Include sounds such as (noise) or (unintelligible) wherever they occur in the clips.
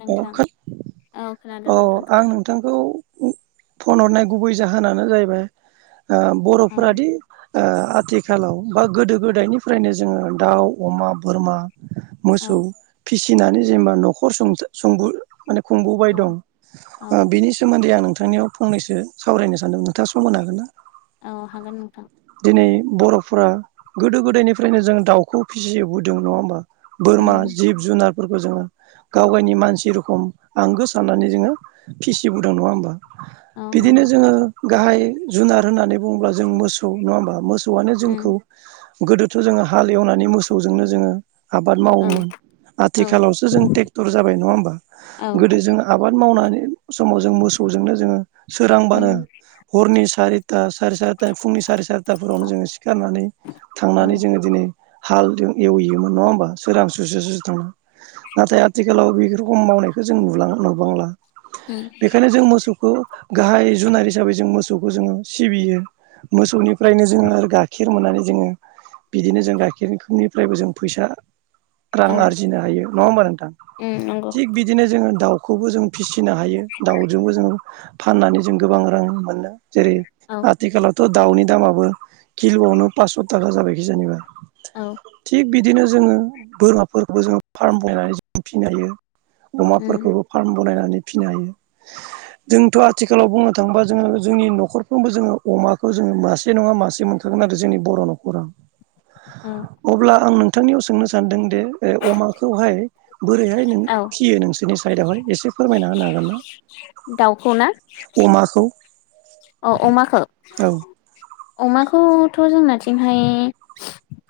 नोंथां अखा औ खोनादों औ नोंथां आं खोनादों नोंथांखौ फन हरनाय गुबै जाहोनानो जाहैबाय औ बर'फोरादि ओ आथिखालाव बा गोदो गोदायनिफ्रायनो जोङो दाउ, अमा, बोरमा औ मोसौ फिसिनानै जेनेबा न'खर सं-सुंबु माने खुंबोबाय औ दं औ बिनि सोमोन्दै आं नों थांनियाव फंनैसो सावरायनो सानदोंमोन नोंथाङा सम होनो हागोन ना? औ हागोन नोंथां। नै बर'फोरा गोदो गोदायनिफ्रायनो जों दाउखौ फिसियो बोदों नङा होमबा? बोरमा उम जिब जुनारफोरखौ जोङो गाव गायनि मानसि रोखोम आंगो साननानै जोङो फिसिबोदों नङा होमबा? औ बिदिनो नंगौ जोङो गाहाय जुनार होननानै बुङोब्ला जों मोसौ नङा होमब? मोस मोसौआनो जोंखौ उम गोदोथ' जोङो हालेवनानै मोसौजोंनो जोङो आबाद औ मावोमोन औ आथिखालावसो जों टेक्टर जाबाय नङा होमबा औ गोदो जों आबाद‌ मावनानै समाव जों मोसौजोंनो जोङो सोरांबानो उम हरनि सारि था साराय साथानि फुंनि साराय सारिथाफोरावनो जोङो सिखारनानै औ थांनानै जोङो दिनै हालजों एवहैयोमोन नङा होमबा सोरां सुसे सुस थांना नाथाय‌ औ बे रखम मावनायखौ जों नुलां नुबांला उम बेखायनो जों मोसौखौ। गाहाय जुनार हिसाबै जों मोसौखौ जोङो सिबियो मोसौनिफ्रायनो जोङो गाखिर मोननानै जोङो बिदिनो जों गाखिर (unintelligible) निफ्रायबो जों फैसा। औ रां आरजिनो हायो नङा होमबा नोंथां उम नंगौ थिग बिदिनो जोङो। दाउखौबो जों फिसिनो हायो दाउजोंबो जों फाननानै जों गोबां रां मोनो। जेरै औ आथिखालावथ' दाउनि दामाबो किल'आवनो पास्स' थाखा जाबाय खिजानिबा। औ। बिदिनो जोङो बोरमाफोरखौबो जोङो फार्म बनायनानै जों फिनो हायो। उम अमाफोरखौबो फार्म बनायनानै फिनो हायो। जोंथ' आथिखालाव बुंनो थाङोबा जोङो जोंनि न'खरफ्रोमबो जोङो अमाखौ जोङो मासे नङा मासे मोन गोन आरो जोंनि बर' न'खराव औ अब्ला आं नोंथांनियाव सोंनो सानदों दे अमाखौहाय। बोरैहाय नों औ फियो नोंसोरनि साइदआवहाय एसे फोरमायना होनो हागोन ना। अमाखौ ना अमाखौ औ अमाखो। औ अमाखौथ' जोंनाथिंहाय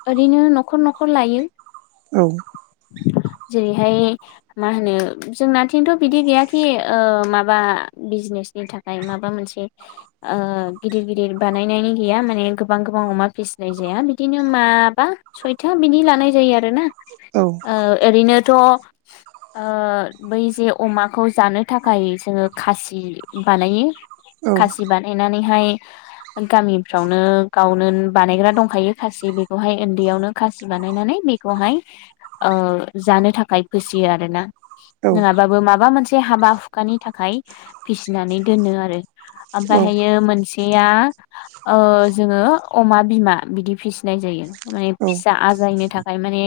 ओरैनो न'खर न'खर लायो। औ। (inaudible) जेरैहाय मा होनो जोंनाथिंथ' बिदि गैयाखि ओ माबा बिजनेस नि थाखाय माबा मोनसे ओ गिदिर गिदिर बानायनायनि गैया माने गोबां गोबां अमा फिसिनाय जाया बिदिनो माबा सयथा बिनि लानाय जायो आरोना औ ओ ओरैनो थ ओ बै जे अमाखौ जानो थाखाय जोङो खासि बानायो औ खासि बानायनानैहाय गामिफ्रावनो गावनोन बानायग्रा दंखायो खासि बेखौहाय ओन्दैयावनो खासि बानायनानै बेखौहाय ओ जानो थाखाय फोसियो आरोना नोङाबाबो माबा मोन से हाबा हुखानि थाखाय फिसिनानै दोनो आरो औ ओमफायहायो मोनसे या ओ जोङो अमा बिमा बिदि फिसिनाय जायो। माने औ फिसा आजायनो थाखाय माने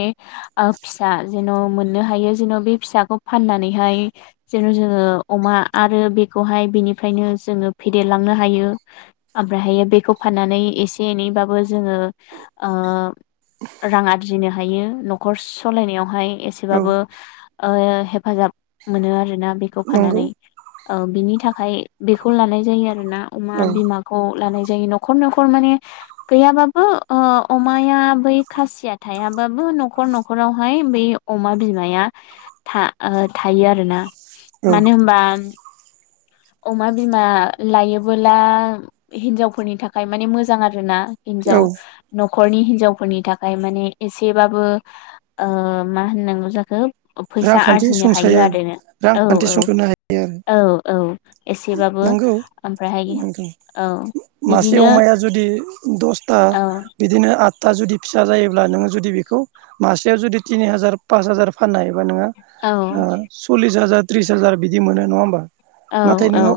ओ फिसा जेन' मोननो हायो जेन' बे फिसाखौ फाननानैहाय जेन' जोङो अमा आरो बेखौहाय बिनिफ्रायनो जोङो फेदेरलांनो हायो ओमफ्रायहायो बेखौ फाननानै एसे एनैबाबो जोङो ओ रां आरजिनो हायो न'खर सालायनायावहाय औ एसेबाबो ओ हेफाजाब मोनो आरो ना बेखौ नंगौ फाननानै ओ बिनि थाखाय बेखौ लानाय जायो आ रोना अमा औ बिमाखौ लानाय जायो न'खर न'खर माने गैयाबाबो ओ अमाया बै खासिया थायाबाबो न'खर न'खरावहाय बै अमा बिमाया था ओ थायो आरोना। औ मानो होमबा अमा बिमा लायोबोला हिनजावफोरनि थाखाय माने मोजां आ रोना औ हिनजाव नखरनि हिनजावफोरनि थाखाय माने एसेबाबो ओ मा होननांगौ जाखो फैसा रांखान्थि आरजिनो हायो सुंसायो आरो नो औ रांखान्थि सुंस'नो हायो आरो औ औ औ एसेबाबो नंगौ ओमफ्रायहाय नोंथां औ मासे बिदिनो अमाया जुदि दसटा औ बिदिनो आद था जुदि फिसा जायोब्ला नोङो जुदि बेखौ मासेयाव जुदि तिनि हाजार पास हाजार फाननो हायोबा नोङो औ ओ सल्लिस हाजार त्रिस हाजार बिदि मोनो नङा होमबा। औ नाथाय औ नोङो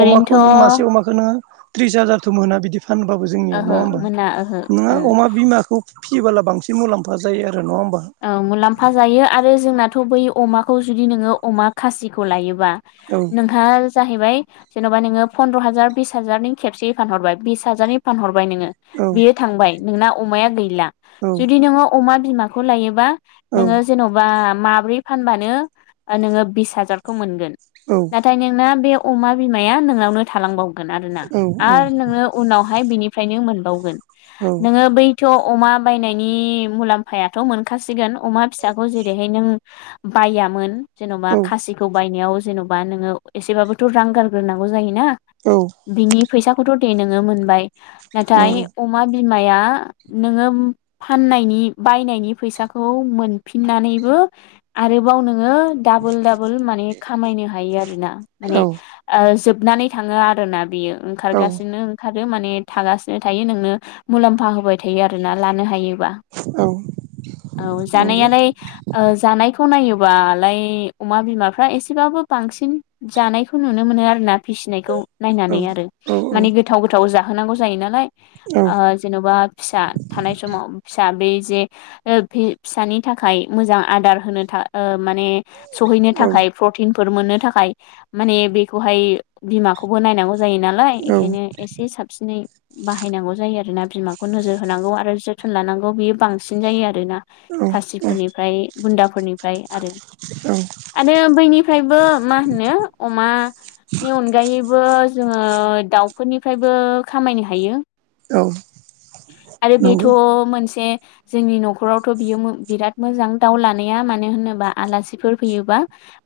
ओरैनोथ' नों मासे अमाखौ नोङो थ्रिस हाजारथ मोना बिदि फानबाबो जोंनियाव नङा ओहो होमबा मोना ओहो नोंङा उम अमा बिमाखौ फियोबोला बांसिन मुलाम्फा जायो। आरो नङा होमबा औ मुलाम्फा जायो आरो जोंनाथ' बै अमाखौ जुदि नोङो अमा खासिखौ लायो बा औ नोंथाङा जाहैबाय जेन'बा नोङो फन्द्र' हाजार बिस हाजारनि खेबसेयै फानहरबाय बिस हाजारनि फानहर बाय नोङो औ बेयो थांबाय नोंना अमाया गैला जुदि औ नोङो अमा बिमाखौ लायोबा औ नोङो जेन'बा माब्रै फानबानो नोङो बिस हाजारखौ मोनगोन। औ नाथाय नोंना बे अमा बिमाया नोंनावनो थालांबावगोन। (unintelligible) ना आरो नोङो उनावहाय बेनिफ्रायनो मोनबावगोन औ नोङो बै थ' अमा बायनायनि मुलाम्फायाथ' मोनखासिगोन अमा फिसाखौ जेरैहाय नों बायामोन जेन'बा औ खासिखौ बायनायाव जेन'बा नोङो एसेबाबोथ' रां गारग्रोनांगौ जायोना औ बिनि फैसाखौथ' नोङो मोनबाय नाथाय नंगौ अमा बिमाया नोङो फाननायनि बायनायनि फैसाखौ मोनफिननानैबो आरोबाव नों नोङो दाबल- दाबल माने खामनो होयो आरोना माने औ ओ जोब जोबनानै थाङो आरोना बेयो औ ओंखारगासिनो ओंखार आरो माने थागासिनो थायो नोंनो मुलाम्फा होबाय थायो आरोना लानो हायोबा। औ नंगौ जानायालाय ओ जानाय खौ नायोबालाय अमा बिमाफ्रा एसेबाबो बांसिन जानायखौ नुनो मोनो आरोना। फिसिनायखौ औ नायनानै आरो औ माने गोथाव-गोथाव जाहोनांगौ जायो नालाय। औ औ ओ जेनबा फिसा थानाय समाव फिसा बेै जे ओ बि फिसानि थाखाय मोजां आदार होनो थां ओ माने सहैनो औ थाखाय प्रटिन फोर मोननो थाखाय माने बेखौहाय बिमाखौबो नायनांगौ जायो नालाय बेखायनो एसे साबसिनै बाहायनांगौ जायो आरोना। बिमाखौ नोजोर होनांगौ, आरो जोथोन लानांगौ। बियो बांसिन जायो आरोना औ खासिफोरनिफ्राय बुन्दाफोरनिफ्राय आरो औ आरो बैनिफ्रायबो मा होनो अमानि अनगायैबो जोङो दाउफोरनिफ्रायबो खामायनो हायो। औ आरो बेथ' नंगौ मोनसे जोंनि न'खरावथ' बियो बिराद मोजां दाउ लानाया। मानो होनोबा आलासिफोर फैयोबा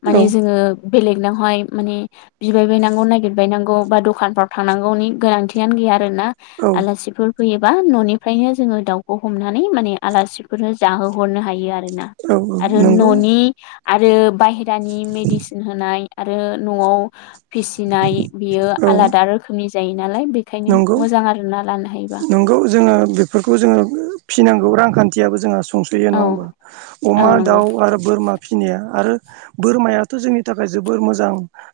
माने औ जोङो बेलेगनावहाय माने बिबाय बायनांगौ, नागिरबायनांगौ, बा दखानफ्राव थांनांगौनि गोनांथियानो गैया। आरोना औ आलासिफोर फैयोबा न'निफ्रायनो जोङो दाउखौ हमनानै माने आलासिफोरनो जाहोहरनो हायो आरोना। औ आरो नंगौ न'नि आरो बायहेरानि मेडिसिन होनाय आरो न'आव फिसिनाय। बियो औ आलादा रोखोमनि जायो नालाय बेखायनो नंगौ मोजां आरोना लानो हायोबा। नंगौ जोङो बेफोरखौ जोङो फिनांगौ रांखान्थियाबो जोंहा संस्रियो नङा औ होमबा। अमा, औ नंगौ दाउ आरो बोरमा फिसिनाया आरो बोरमायाथ' जोंनि थाखाय जोबोर मोजां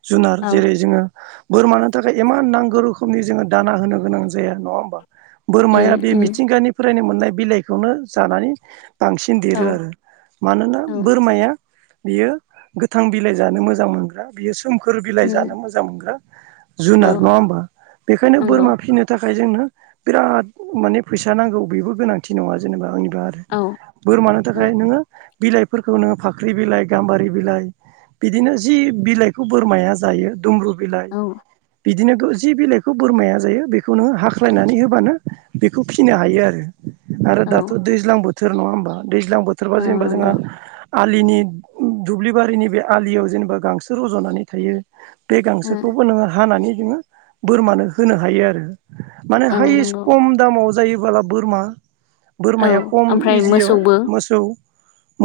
जुनार। औ जेरै जोङो बोरमानो थाखाय इमान नांगौ रोखोमनि जोङो दाना होनो गोनां जाया आरो नङा होमबा। बोरमाया उम बे उम मिथिंगानि फ्रायनो मोननाय बिलाइखौनो जानानै बांसिन औ देरो आरो। मानोना औ बोरमाया बियो गोथां बिलाइ जानो मोजां मोनग्रा। बियो सोमखोर बिलाइ उम जानो मोजां मोनग्रा। औ जुनार नङा होमबा। बेखायनो नंगौ बोरमा फिसिनो थाखाय थाखाय जोंनो बिराद माने फैसा नांगौ बेबो गोनांथि नङा जेनेबा आंनि आरो औ बोरमानो उम थाखाय नोङो बिलाइफोरखौ नोङो फाख्रि बिलाइ, गाम्बारि बिलाइ बिदिनो जि बिलाइखौ बोरमाया जायो दुमब्रु बिलाइ, औ बिदिनो जि बिलाइखौ बेखौ बोरमाया जायो बेखौ नोङो हाख्लायनानै होबानो बेखौ फिसिनो हायो आरो। आरो औ दाथ' दैज्लां बोथोर नङा होमबा दैज्लां बोथोरबा औ जेनेबा नंगौ जोंहाओ आलिनि दुब्लिबारिनि बे आलियाव जेनेबा गांसो रज'नानै थायो बे उम गांसोखौबो नोङो हानानै जोङो बोरमानो होनो हायो आरो। माने औ हायेस्ट नंगौ खम दामाव जायोबोला बोरमा औ बोरमाया खम ओमफ्राय इजियाव मोसौबो मोसौ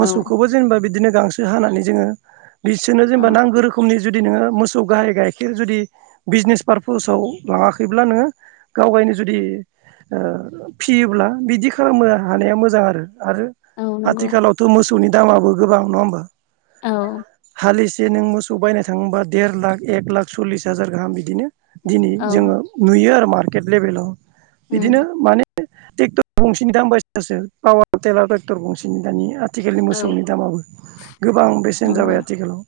औ जेनेबा बिदिनो गांसो हानानै जोङो बिसोरनो औ जेनेबा नांगौ रोखनि जुदि जुदि नोङो मोसौ गाहाय गाइखेर जुदि बिजनेस पारपासाव लाङाखैब्ला नोङो गाव गायनो जुदि फियोब्ला बिदि खालामनो हानाया मोजां आरो। आरो औ नंगौ आथिखालावथ' मोसौनि दामाबो गोबां नङा होमबा। औ हालिसे नों मोसौ बायनो थाङोबा देर लाख एक लाख सल्लिस हाजार गाहाम बिदिनो दिनै औ जोङो नुयो आरो मार्केट लेभेलाव। बिदिनो उम माने ट्रेक्टर गंसेनि दाम बायसिसो पावार टेलाव ट्रेक्टर गंसेनि दानि आथिखालनि औ मोसौनि दामाबो गोबां बेसेन जाबाय नंगौ आथिखालाव।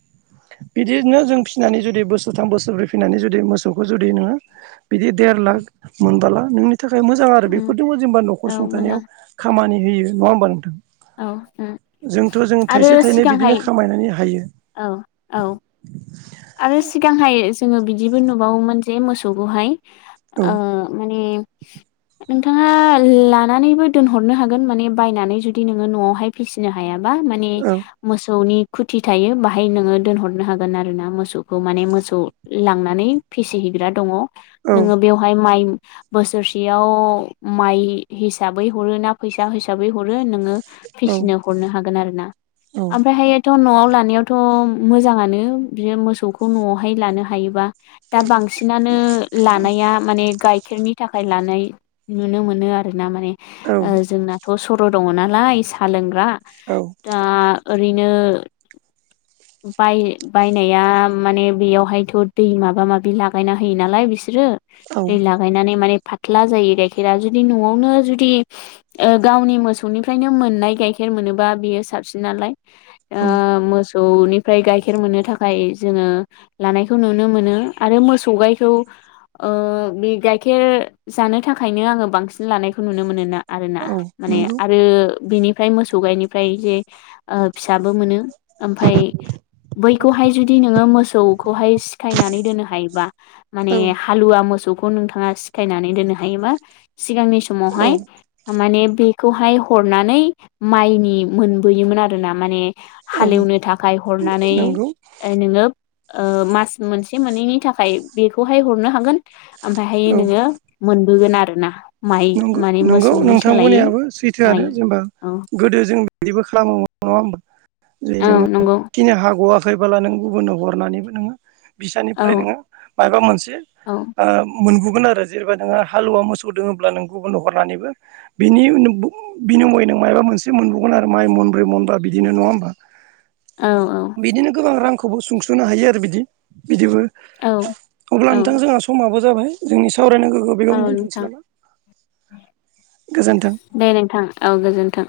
बिदिनो जों फिसिनानै जुदि बोसोरथाम बोसोरब्रै फिनानै जुदि मोसौखौ जुदि नोङो बिदि देर लाख मोनबोला नोंनि थाखाय मोजां। आरो उम बेफोरजों जेनेबा न'खर औ सुंथानायाव मोजां खामानि होयो नङा होमबा नोंथां? औ उम जोंथ' जों आरो थाइसे थाइनै सिगांहाय बिदिनो खामायनानै हायो औ औ आरो सिगांहाय जोङो बिदि बिदि नुबावोमोन जे मोसौखौहाय औ ओ माने (inaudible) नोंथाङा लानानैबो दोनहरनो हागोन। माने बायनानै जुदि नोङो न'आवहाय फिसिनो हाया। बा माने औ मोसौनि खुथि थायो। बेहाय‌ नोंङो दोनहरनो हागोन आरो नों मोस मोसौखौ माने। मोसौ लांनानै फिसिहैग्रा दङ। औ नोङो बेवहाय माइ बोसोरसेयाव माइ हिसाबै हरो ना फैसा हिसाबै हरो नोङो औ फिसिनो हरनो हागोन आरो ना। औ ओमफ्रायहाय थ' न'आव लानायावथ' मोजाङानो बि मोसौखौ न'आवहाय लानो हायोबा दा बांसिनानो लानाया माने गाय गाइखेरनि थाखाय लानाय नुनो मोनो आरोना माने औ ओ जोंनाथ' सर' दङ नालाय साहा लोंग्रा दा ओरैनो बाय बायनाया माने बेयावहायथ' दै माबा माबि लागायना होयो नालाय बिसोरो औ दै लागायनानै माने फाथ्ला जायो गाइखेरा जुदि न'आवनो जुदि ओ गावनि मोसौनिफ्रायनो मोननाय गाइखेर मोनोबा बियो साबसिन नालाय औ ओ मोसौनिफ्राय गाइखेर मोननो थाखाय जोङो लानायखौ नुनो मोनो आरो मोसौ गायखौ ओ बे गाइखेर जानो थाखायनो आङो बांसिन लानायखौ नुनो मोनो ना। आरोना औ माने नंगौ आरो बेनिफ्राय मोसौ गायनिफ्राय जे ओ फिसाबो मोनो। ओमफ्राय बैखौहाय जुदि नोङो मोसौखौहाय सिखायनानै दोननो हायोबा माने औ हालुवा मोसौखौ नोंथाङा सिखायनानै दोननो हायोबा सिगांनि औ समावहाय माने बेखौहाय हरनानै माइनि मोनबोयोमोन आरोना माने औ हालेवनो थाखाय हरनानै नंगौ नोङो ओ मास मोनसे मोननैनि थाखाय बेखौहाय हरनो हागोन। ओमफ्रायहाय औ नोङो मोनबोगोन आरोना। माइ नंगौ माने नंगौ मोसौनि नोंथां सोलायै बुंनायाबो माइ सैथोआनो जेनबा औ गोदो जों बिदिबो खालामोमोन नङा होमबा? जै औ जोङो नंगौ फिनो हाग'वाखैबोला नों गुबुननो हरनानैबो नोङो औ बिसानिफ्राय नोङो मायबा मोनसे औ ओ मोनबुगोन आरो जेनेबा नोङो हालुवा मोसौ दङोब्ला नों गुबुननो हरनानैबो बिनि बिनिमय नों मायबा मोनसे मोनबोगोन आरो माइ म मनब्रै मनबा बिदिनो नङा होमबा। औ बिदिनो गोबां रांखौबो सुंस'नो हायो आरो बिदि बिदिबो। औ अब्ला नोंथां औ जोंहा समाबो जाबाय जोंनि सावरायनांगोखौ औ बेयावनो दोनथोंसै नोंथां नामा? गोजोन्थों दे नोंथां औ गोजोनथों।